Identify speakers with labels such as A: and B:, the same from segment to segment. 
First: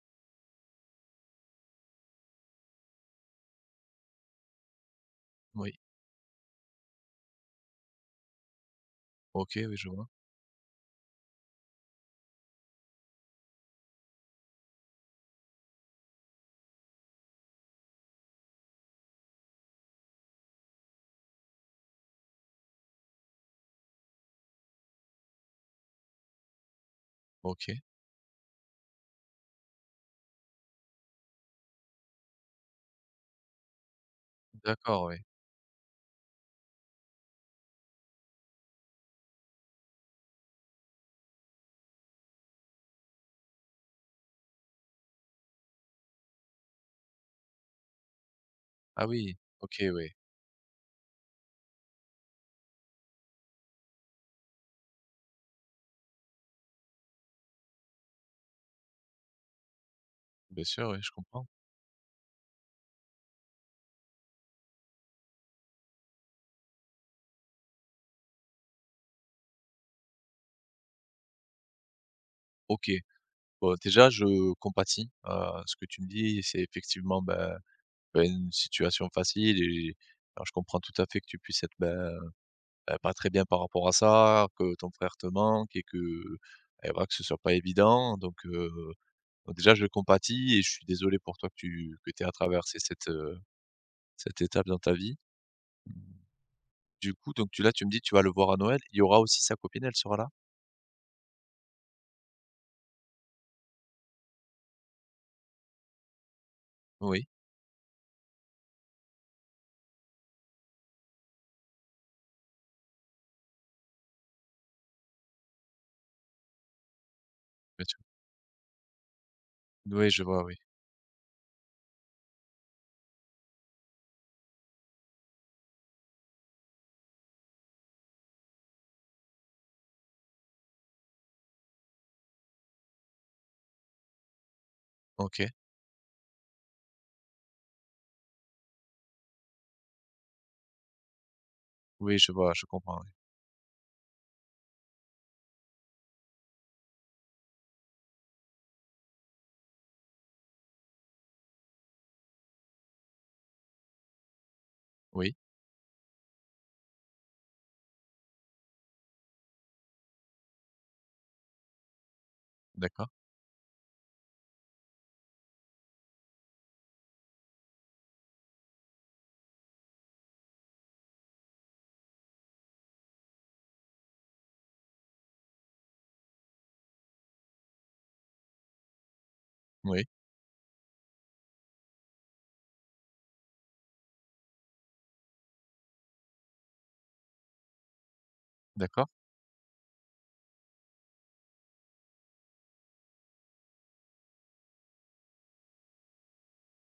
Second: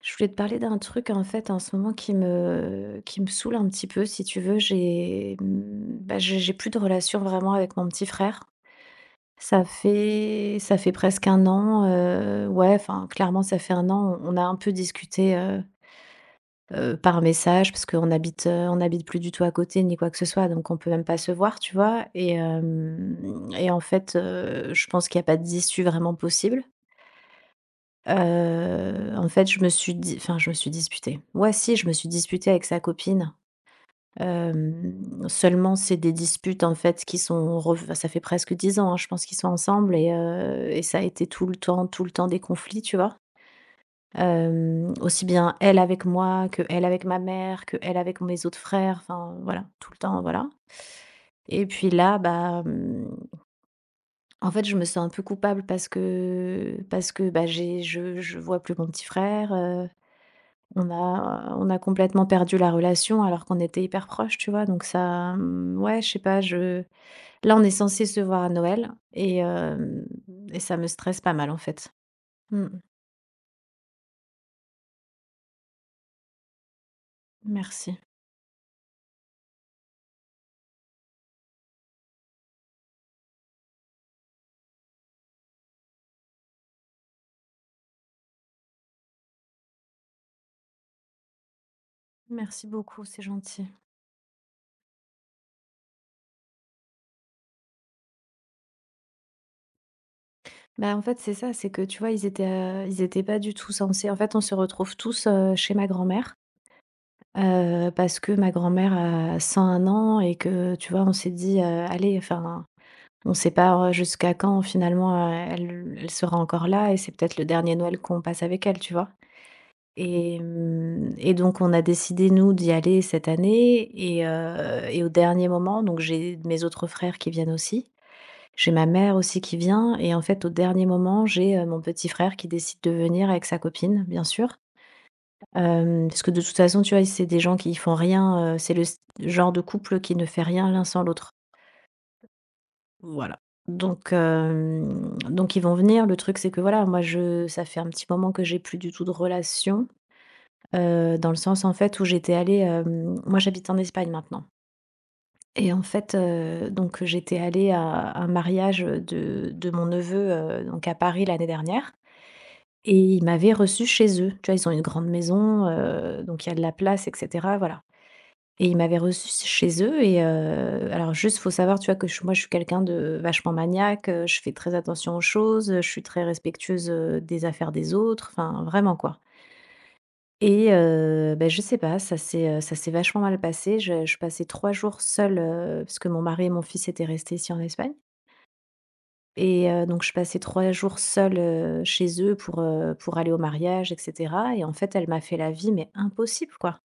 A: Je voulais te parler d'un truc, en fait, en ce moment, qui me saoule un petit peu, si tu veux. J'ai
B: Oui.
A: mmh, bah, j'ai plus de relation vraiment avec mon petit frère.
B: OK,
A: Ça
B: oui, je vois.
A: fait ça fait presque un an, ouais, enfin clairement ça fait un an. On a un peu discuté, par message parce qu'on habite, on habite plus du tout à côté ni quoi que ce soit, donc on peut même pas se voir, tu vois? Et en fait, je pense qu'il y a pas d'issue vraiment possible.
B: OK.
A: En fait, je me suis di enfin, je me suis disputée. Ouais, si, je me suis disputée avec sa copine.
B: D'accord, oui.
A: Seulement c'est des disputes, en fait, qui sont rev enfin, ça fait presque 10 ans, hein, je pense qu'ils sont ensemble et ça a été tout le temps des conflits, tu vois? Aussi bien elle avec moi, que elle avec ma mère, que elle avec mes autres frères,
B: Ah
A: enfin,
B: oui,
A: voilà,
B: OK,
A: tout le
B: oui.
A: temps, voilà. Et puis là, bah, en fait, je me sens un peu coupable parce que, bah, j'ai je vois plus mon petit frère.
B: Bien sûr,
A: On
B: oui, je comprends.
A: a on a complètement perdu la relation alors qu'on était hyper proches, tu vois? Donc ça, ouais, je sais pas, je Là, on est censé se voir à Noël et ça me stresse pas mal, en fait. Mmh.
B: OK. Bon, déjà, je compatis à ce que tu me dis. C'est effectivement,
A: Merci.
B: une situation facile et alors, je comprends tout à fait que tu puisses être, pas très bien par rapport à ça, que ton frère te manque et que, et voilà, que ce soit pas évident. Donc déjà, je compatis et je suis désolé pour toi que tu que aies à
A: Merci
B: traverser
A: beaucoup,
B: cette,
A: c'est gentil.
B: cette étape dans ta vie. Du coup, donc tu là, tu me dis, tu vas le voir à Noël, il y aura aussi sa copine, elle sera là?
A: Bah, en fait, c'est ça, c'est que, tu vois, ils étaient pas du tout censés, en fait, on se retrouve tous, chez ma grand-mère,
B: Oui,
A: parce que ma grand-mère a 101 ans et que, tu vois, on s'est dit: «Allez, enfin, on ne sait pas, jusqu'à quand finalement, elle sera encore là et c'est peut-être le dernier
B: bien
A: Noël
B: sûr.
A: qu'on passe avec elle, tu vois?
B: Oui, je
A: Et
B: vois, oui.
A: mmh et donc on a décidé nous d'y aller cette année et au dernier moment, donc j'ai mes autres frères qui viennent aussi. J'ai ma mère aussi qui vient et en fait, au dernier moment, j'ai, mon petit frère qui décide de venir avec sa copine, bien sûr.
B: OK.
A: Parce que de toute façon, tu vois, c'est des gens qui font rien, c'est le s genre de couple qui ne fait rien l'un sans l'autre.
B: Oui, je vois, je comprends, oui.
A: Voilà. Donc ils vont venir. Le truc, c'est que, voilà, moi, je ça fait un petit moment que j'ai plus du tout de relation, dans le sens, en fait, où j'étais allée, hem moi, j'habite en Espagne maintenant
B: Oui,
A: et en fait, donc j'étais allée à un mariage, de mon neveu, donc à Paris l'année dernière et
B: d'accord.
A: ils m'avaient reçue chez eux. Tu vois, ils ont une grande maison, donc il y a de la place, et cetera, voilà. Et ils m'avaient reçue chez eux alors juste, faut savoir, tu vois, que je moi, je suis quelqu'un de vachement maniaque, je fais très attention aux choses, je suis très respectueuse, des affaires des autres, enfin, vraiment, quoi.
B: Oui,
A: Bah, je sais pas, ça s'est vachement mal passé. Je passais 3 jours seule, parce que mon mari et mon fils étaient restés ici en Espagne
B: d'accord.
A: donc je passais 3 jours seule, chez eux pour aller au mariage, et cetera. Et en fait, elle m'a fait la vie mais impossible, quoi.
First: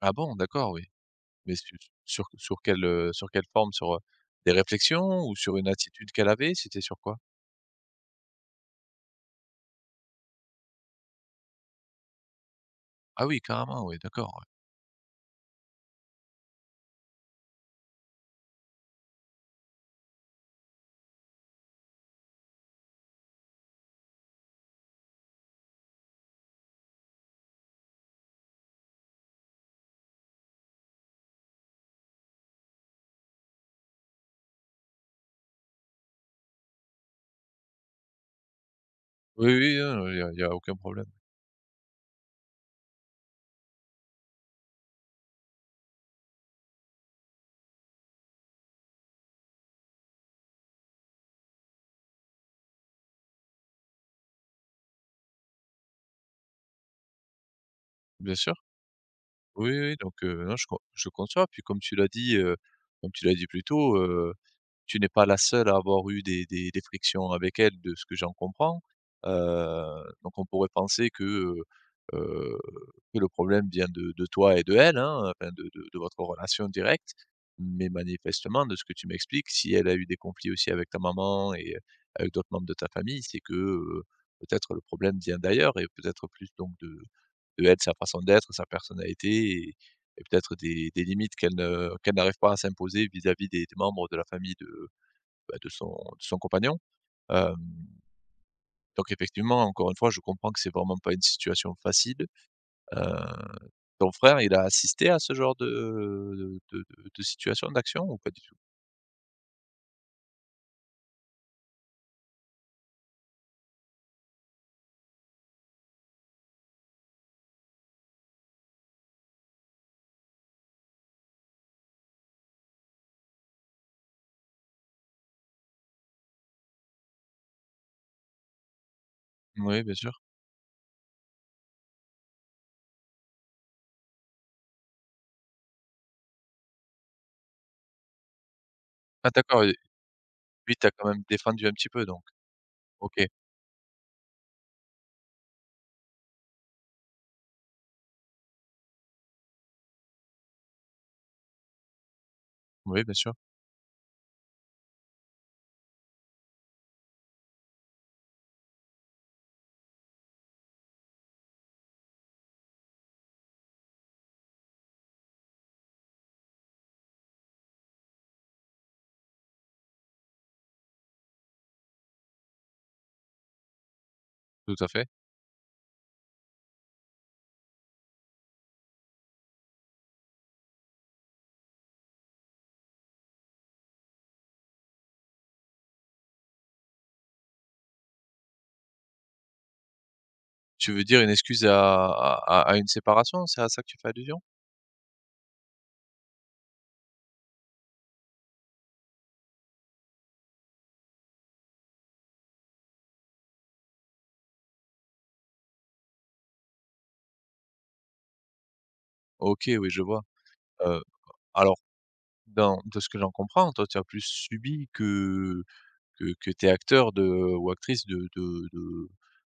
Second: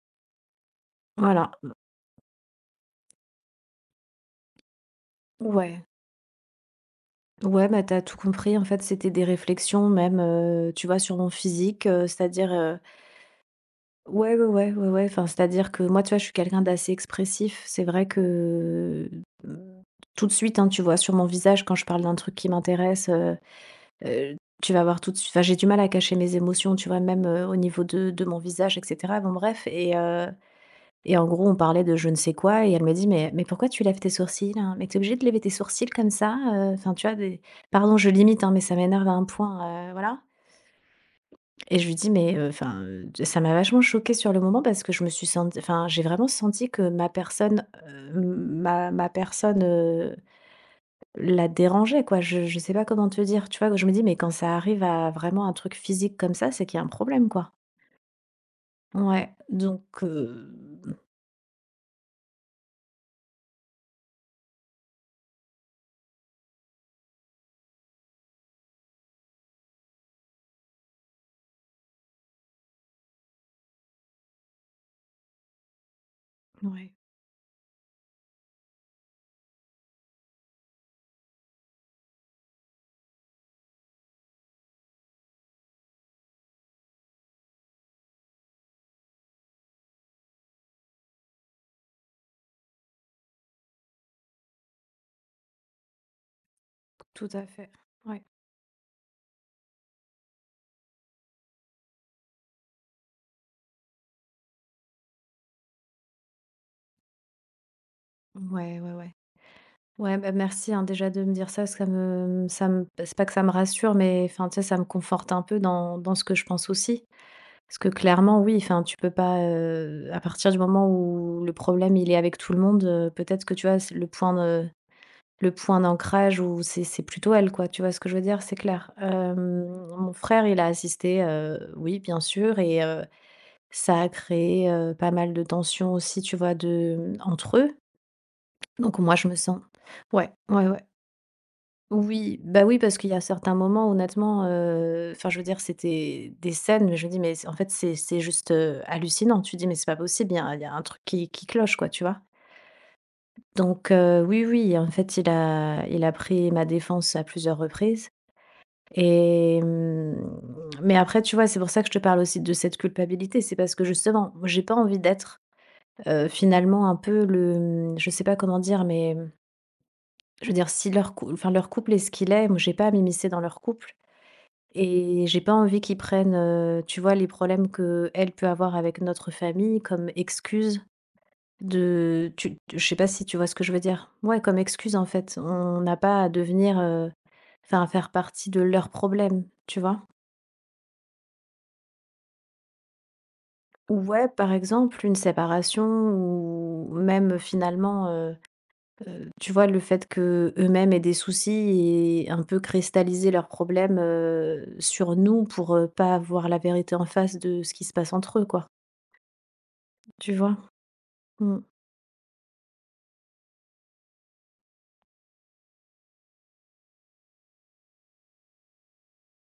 B: Ah bon? D'accord, oui.
A: Voilà.
B: Mais su Sur quelle, sur quelle forme? Sur, des réflexions ou sur une
A: Ouais.
B: attitude qu'elle avait? C'était sur quoi?
A: Ouais, bah, t'as tout compris. En fait, c'était des réflexions même, tu vois, sur mon physique, c'est-à-dire.
B: Ah oui, carrément, oui, d'accord,
A: Ouais, ouais,
B: ouais.
A: ouais, ouais, ouais, enfin, c'est-à-dire que moi, tu vois, je suis quelqu'un d'assez expressif. C'est vrai que, mmh, tout de suite, hein, tu vois sur mon visage quand je parle d'un truc qui m'intéresseheu, tu vas voir tout de suite. Enfin, j'ai du mal à cacher mes émotions, tu vois? Même, au niveau de mon visage, et cetera. Bon bref. Et en gros, on parlait de je ne sais quoi et elle me dit: «Mais pourquoi tu lèves tes sourcils, hein? Mais t'es obligée de lever tes sourcils comme ça?» Enfin, tu vois, des pardon, je limite, hein, mais ça m'énerve à un
B: Oui, oui,
A: point,
B: hein,
A: voilà.
B: il y a aucun problème.
A: Et je lui dis: «Mais, enfin», ça m'a vachement choquée sur le moment parce que je me suis senti, enfin, j'ai vraiment senti que ma personne, la dérangeait, quoi. Je sais pas comment te dire, tu vois? Que Je me dis: «Mais quand ça arrive à vraiment un truc physique comme ça, c'est qu'il y a un problème, quoi».
B: Bien sûr.
A: Ouais,
B: Oui,
A: donc,
B: oui, donc non, je conçois, puis comme tu l'as dit, comme tu l'as dit plus tôt, tu n'es pas la seule à avoir eu des frictions avec elle, de ce que j'en comprends. Donc on pourrait penser heu, que le problème vient de toi et de elle, hein, enfin de votre relation
A: ouais,
B: directe. Mais manifestement, de ce que tu m'expliques, si elle a eu des conflits aussi avec ta maman et avec d'autres membres de ta famille, c'est que, peut-être le problème vient d'ailleurs et peut-être plus donc de elle, sa façon d'être, sa personnalité et et peut-être des limites qu'elle n'arrive pas à s'imposer vis-à-vis des membres de la famille de, bah, de son compagnon.
A: tout à
B: Hem,
A: fait. Ouais.
B: donc effectivement, encore une fois, je comprends que c'est vraiment pas une situation facile. Heu, ton frère, il a assisté à ce genre de de de situation, d'action ou pas du tout?
A: Ouais, ouais, ouais. Ouais, bah, merci, hein, déjà de me dire ça, parce que ça me bah, c'est pas que ça me rassure, mais enfin, tu sais, ça me conforte un peu dans ce que je pense aussi. Parce que clairement, oui, enfin, tu peux pas, à partir du moment où le problème, il est avec tout le monde, peut-être que, tu vois, c'est le point d'ancrage où c'est plutôt elle, quoi, tu vois ce que je veux dire? C'est clair.
B: Oui, bien
A: Mon
B: sûr.
A: frère, il a assisté, oui, bien sûr ça a créé, pas mal de tensions aussi, tu vois, entre eux. Donc moi, je
B: Ah
A: me sens.
B: d'accord, et
A: Ouais, ouais,
B: lui,
A: ouais.
B: t'as quand même défendu un petit peu donc?
A: Oui, bah, oui, parce qu'il y
B: OK.
A: a certains moments, honnêtement, enfin, je veux dire, c'était des scènes, mais je me dis: «Mais c'est, en fait, c'est juste, hallucinant». Tu dis: «Mais c'est pas possible, il y a un truc qui cloche, quoi», tu vois?
B: Oui, bien sûr,
A: Donc oui, oui, en fait, il a pris ma défense à plusieurs reprises et hem, mais après, tu vois, c'est pour ça que je te parle aussi de cette culpabilité. C'est parce que justement, moi, j'ai pas envie d'être, finalement un peu le, mmh, je sais pas comment dire, mais, je veux dire, si leur cou enfin, leur couple est ce qu'il est, moi, j'ai pas à m'immiscer dans leur couple.
B: tout à fait.
A: Et j'ai pas envie qu'ils prennent, tu vois, les problèmes que elle peut avoir avec notre famille comme excuse de tu tu Je sais pas si tu vois ce que je veux dire? Ouais, comme excuse, en fait. On n'a pas à devenir, enfin, à faire partie de leurs problèmes, tu vois?
B: Tu veux dire une excuse à une séparation? C'est à ça que tu
A: Ou
B: fais
A: Ouais,
B: allusion?
A: par exemple, une séparation ou même finalement, tu vois, le fait que eux mêmes aient des soucis et un peu cristalliser leurs problèmes, sur nous pour, pas voir la vérité en face de ce qui se passe entre eux, quoi.
B: OK, oui, je vois.
A: Tu vois?
B: Heu,
A: Mmh.
B: alors dans de ce que j'en comprends, toi, tu as plus subi que tu es acteur de ou actrice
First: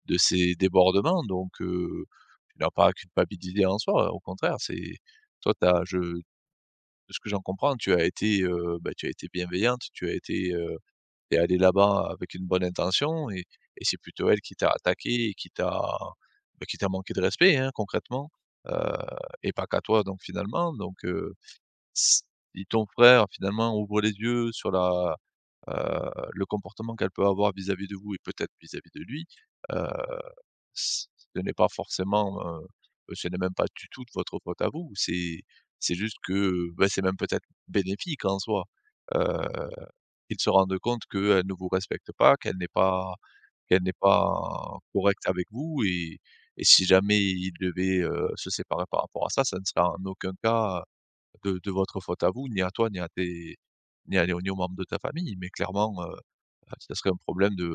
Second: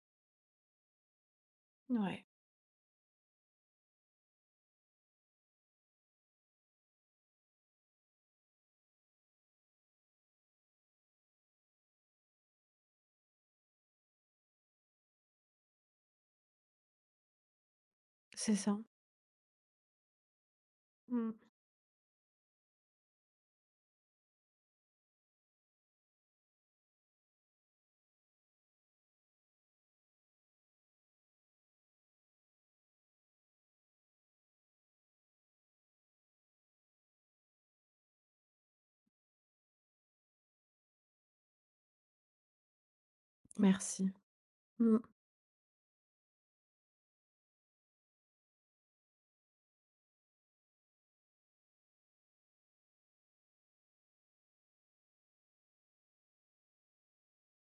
B: de ces débordements donc
A: Ouais,
B: tu n'as pas à culpabiliser en soi, au contraire, c'est toi, tu as je de ce que j'en comprends, tu as été, bah, tu as été bienveillante, tu as été, tu allée là-bas avec une bonne intention et c'est plutôt elle qui t'a attaqué, et qui t'a, bah, qui t'a manqué de respect, hein, concrètement,
A: c'est
B: heu
A: ça.
B: et pas qu'à toi donc finalement donc
A: Mmh.
B: si ton frère finalement ouvre les yeux sur la, le comportement qu'elle peut avoir vis-à-vis de vous et peut-être vis-à-vis de lui, heu, ce n'est pas forcément, ce n'est même pas du tout de votre faute à vous. C'est juste que, bah, c'est même peut-être bénéfique en soi, heu, qu'il se rende compte qu'elle ne vous respecte pas, qu'elle n'est
A: Merci.
B: pas
A: Mmh.
B: correcte avec vous et si jamais ils devaient, se séparer par rapport à ça, ça ne sera en aucun cas, de votre faute à vous, ni à toi, ni à ni aux membres de ta famille, mais clairement, ça serait un problème de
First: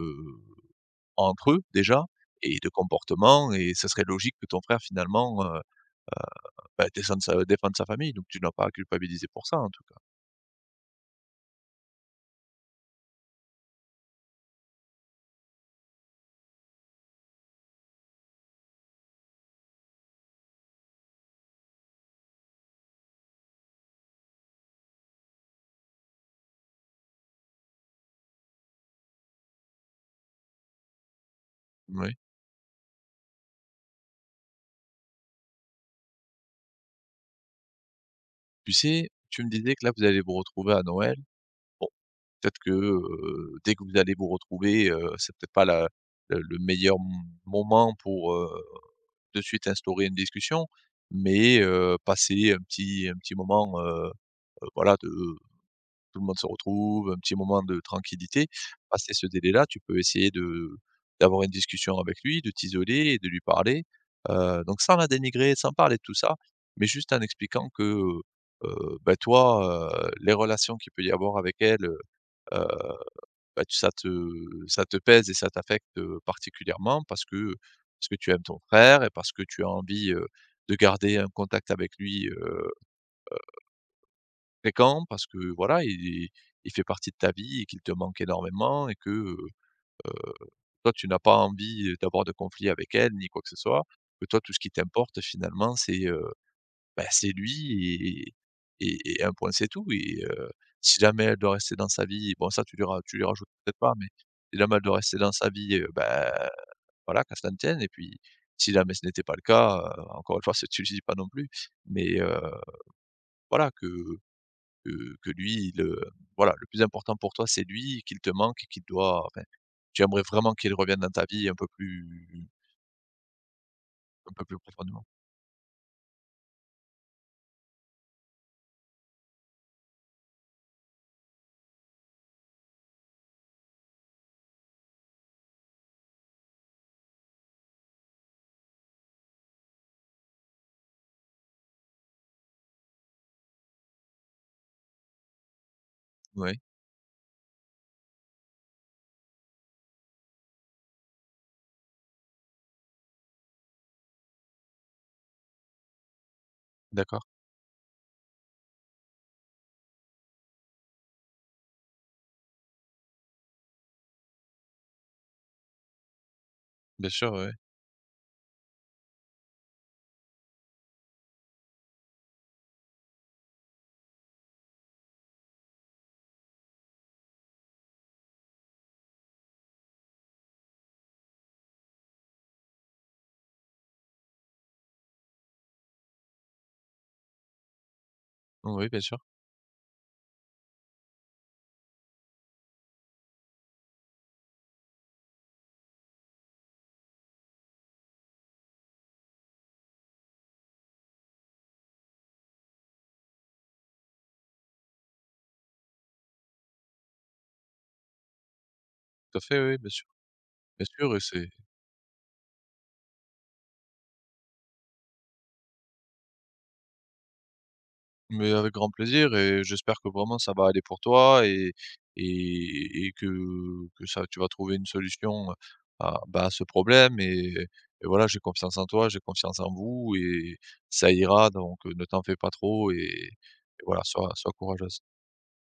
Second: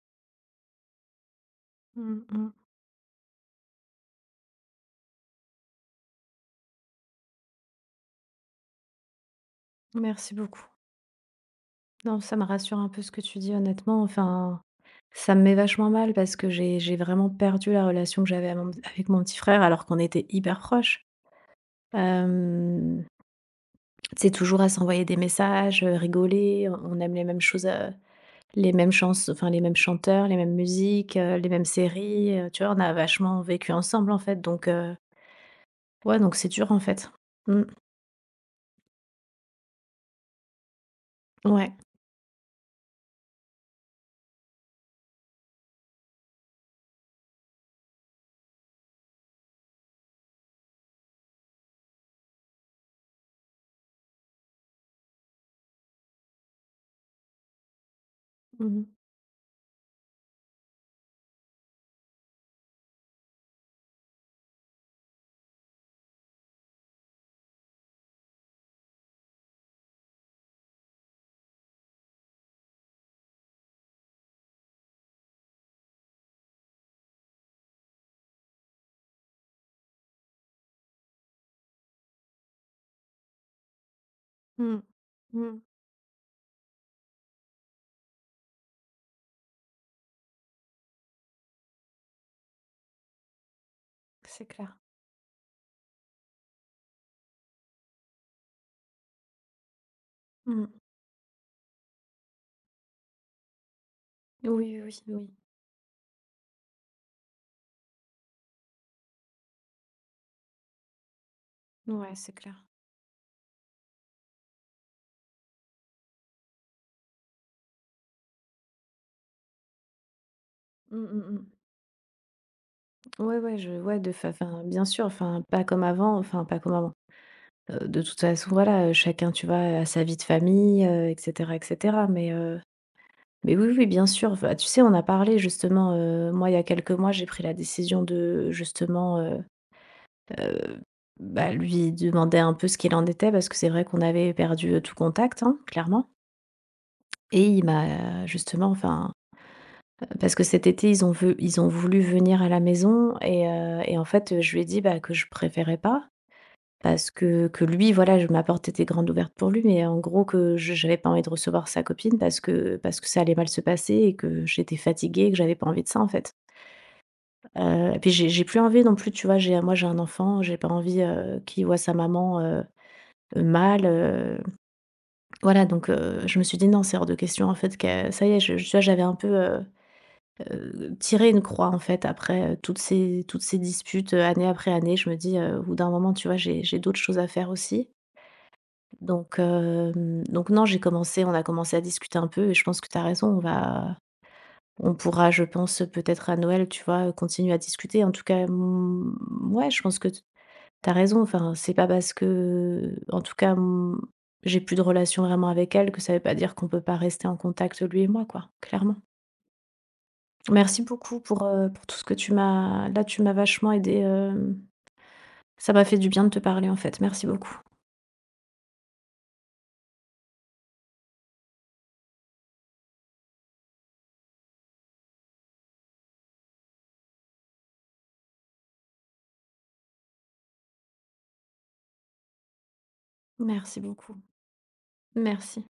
B: entre eux déjà
A: Mmh mh.
B: et de comportement et ça serait logique que ton frère finalement, bah, descende sa défende sa famille, donc tu n'as pas à culpabiliser pour ça en tout cas.
A: Merci beaucoup. Non, ça me rassure un peu ce que tu dis honnêtement, enfin, ça me met vachement mal parce que j'ai vraiment perdu la relation que j'avais à mon avec mon petit frère alors qu'on était hyper proches. Hem, tu Toujours à s'envoyer des messages, rigoler, on aime les mêmes choses, les mêmes chans enfin les mêmes chanteurs, les mêmes musiques, les mêmes
B: Oui.
A: séries, tu vois? On a vachement vécu ensemble, en fait, ouais, donc c'est dur, en fait. Mmh,
B: Tu sais, tu me disais que là, vous allez vous retrouver à Noël.
A: ouais.
B: Bon, peut-être que, dès que vous allez vous retrouver, c'est peut-être pas la le meilleur m moment pour, de suite instaurer une discussion, mais passer un petit moment, voilà, de tout le monde se retrouve, un petit moment de tranquillité.
A: Mmh mh.
B: Passer ce délai-là, tu peux essayer de d'avoir une discussion avec lui, de t'isoler et de lui parler, donc sans la dénigrer, sans parler de tout ça, mais juste en expliquant que, bah, toi, les relations qu'il peut y avoir avec elle, bah, tu ça te pèse et ça t'affecte, particulièrement parce que tu aimes ton frère et parce que tu as envie, de garder un contact avec lui,
A: Mmh.
B: fréquent parce que
A: Mmh.
B: voilà, il fait partie de ta vie et qu'il te manque énormément et que, toi tu n'as pas envie d'avoir de conflit avec elle ni quoi que ce soit. Que toi
A: C'est
B: tout ce qui
A: clair.
B: t'importe finalement c'est, bah, c'est lui et et un point, c'est tout et
A: Mmh.
B: si jamais elle doit rester dans sa vie, bon ça tu lui rajoutes peut-être pas, mais si jamais
A: Oui, oui,
B: elle doit
A: oui.
B: rester
A: Oui.
B: dans sa vie, bah, voilà, qu'elle se tienne et puis si jamais ce n'était pas le cas, encore une fois, c'est tu lui dis pas non plus,
A: Ouais,
B: mais
A: c'est clair.
B: voilà que que lui le voilà, le plus important pour toi, c'est lui, qu'il te manque et qu'il doit enfin, tu aimerais vraiment qu'il revienne
A: Mmh,
B: dans ta
A: mmh, mmh.
B: vie
A: Ouais, ouais, je ouais, de fa
B: un peu plus
A: enfin, bien
B: profondément.
A: sûr, enfin, pas comme avant, enfin, pas comme avant. De toute façon, voilà, chacun, tu vois, a sa vie de famille, et cetera, et cetera. Mais oui, oui, bien sûr. Enfin, tu sais, on a parlé justement, moi, il y a quelques mois, j'ai pris la décision de justementheu, bah, lui demander un peu ce qu'il en était parce que c'est vrai qu'on avait perdu tout contact, hein, clairement.
B: Ouais,
A: Et il m'a justement, enfin. Parce que cet été, ils ont voulu venir à la maison et en fait, je lui ai dit, bah, que je préférais pas, parce
B: d'accord,
A: que que lui, voilà, je ma porte était grande ouverte pour lui, mais en gros que je j'avais pas envie de recevoir sa copine parce que ça allait mal se passer et que j'étais fatiguée et que j'avais pas envie de ça, en fait.
B: bien sûr, oui.
A: Et puis j'ai plus envie non plus, tu vois? J'ai Moi, j'ai un enfant, j'ai pas envie, qu'il voit sa maman, mal, voilà. Donc, je me suis dit: «Non, c'est hors de question», en fait, que ça y est, tu vois? J'avais un peu tirer une croix, en fait, après, toutes ces disputes, année après année. Je me dis, au bout d'un moment, tu vois, j'ai d'autres choses à faire aussi.
B: Oui, bien sûr,
A: Donc non, j'ai commencé on a commencé à discuter un peu et je pense que tu as raison, on pourra, je pense, peut-être à Noël, tu vois, continuer à discuter. En tout cas, ouais, je pense que t tu as raison. Enfin, c'est pas parce que, en tout cas, j'ai plus de relation vraiment avec elle, que ça veut pas dire qu'on peut pas rester en contact, lui et moi, quoi, clairement.
B: tout à fait, oui,
A: Merci
B: bien sûr
A: beaucoup
B: et
A: pour,
B: c'est
A: heu, pour tout ce que tu m'as là, tu m'as vachement aidé. Ça m'a fait du bien de te parler, en fait. Merci beaucoup.
B: mais avec grand plaisir et j'espère que vraiment ça va aller pour toi et que ça tu vas trouver une solution à, bah, à ce problème et voilà, j'ai confiance en toi, j'ai confiance en vous et ça ira donc, ne t'en fais pas trop
A: Merci
B: et voilà,
A: beaucoup.
B: sois courageuse.
A: Merci.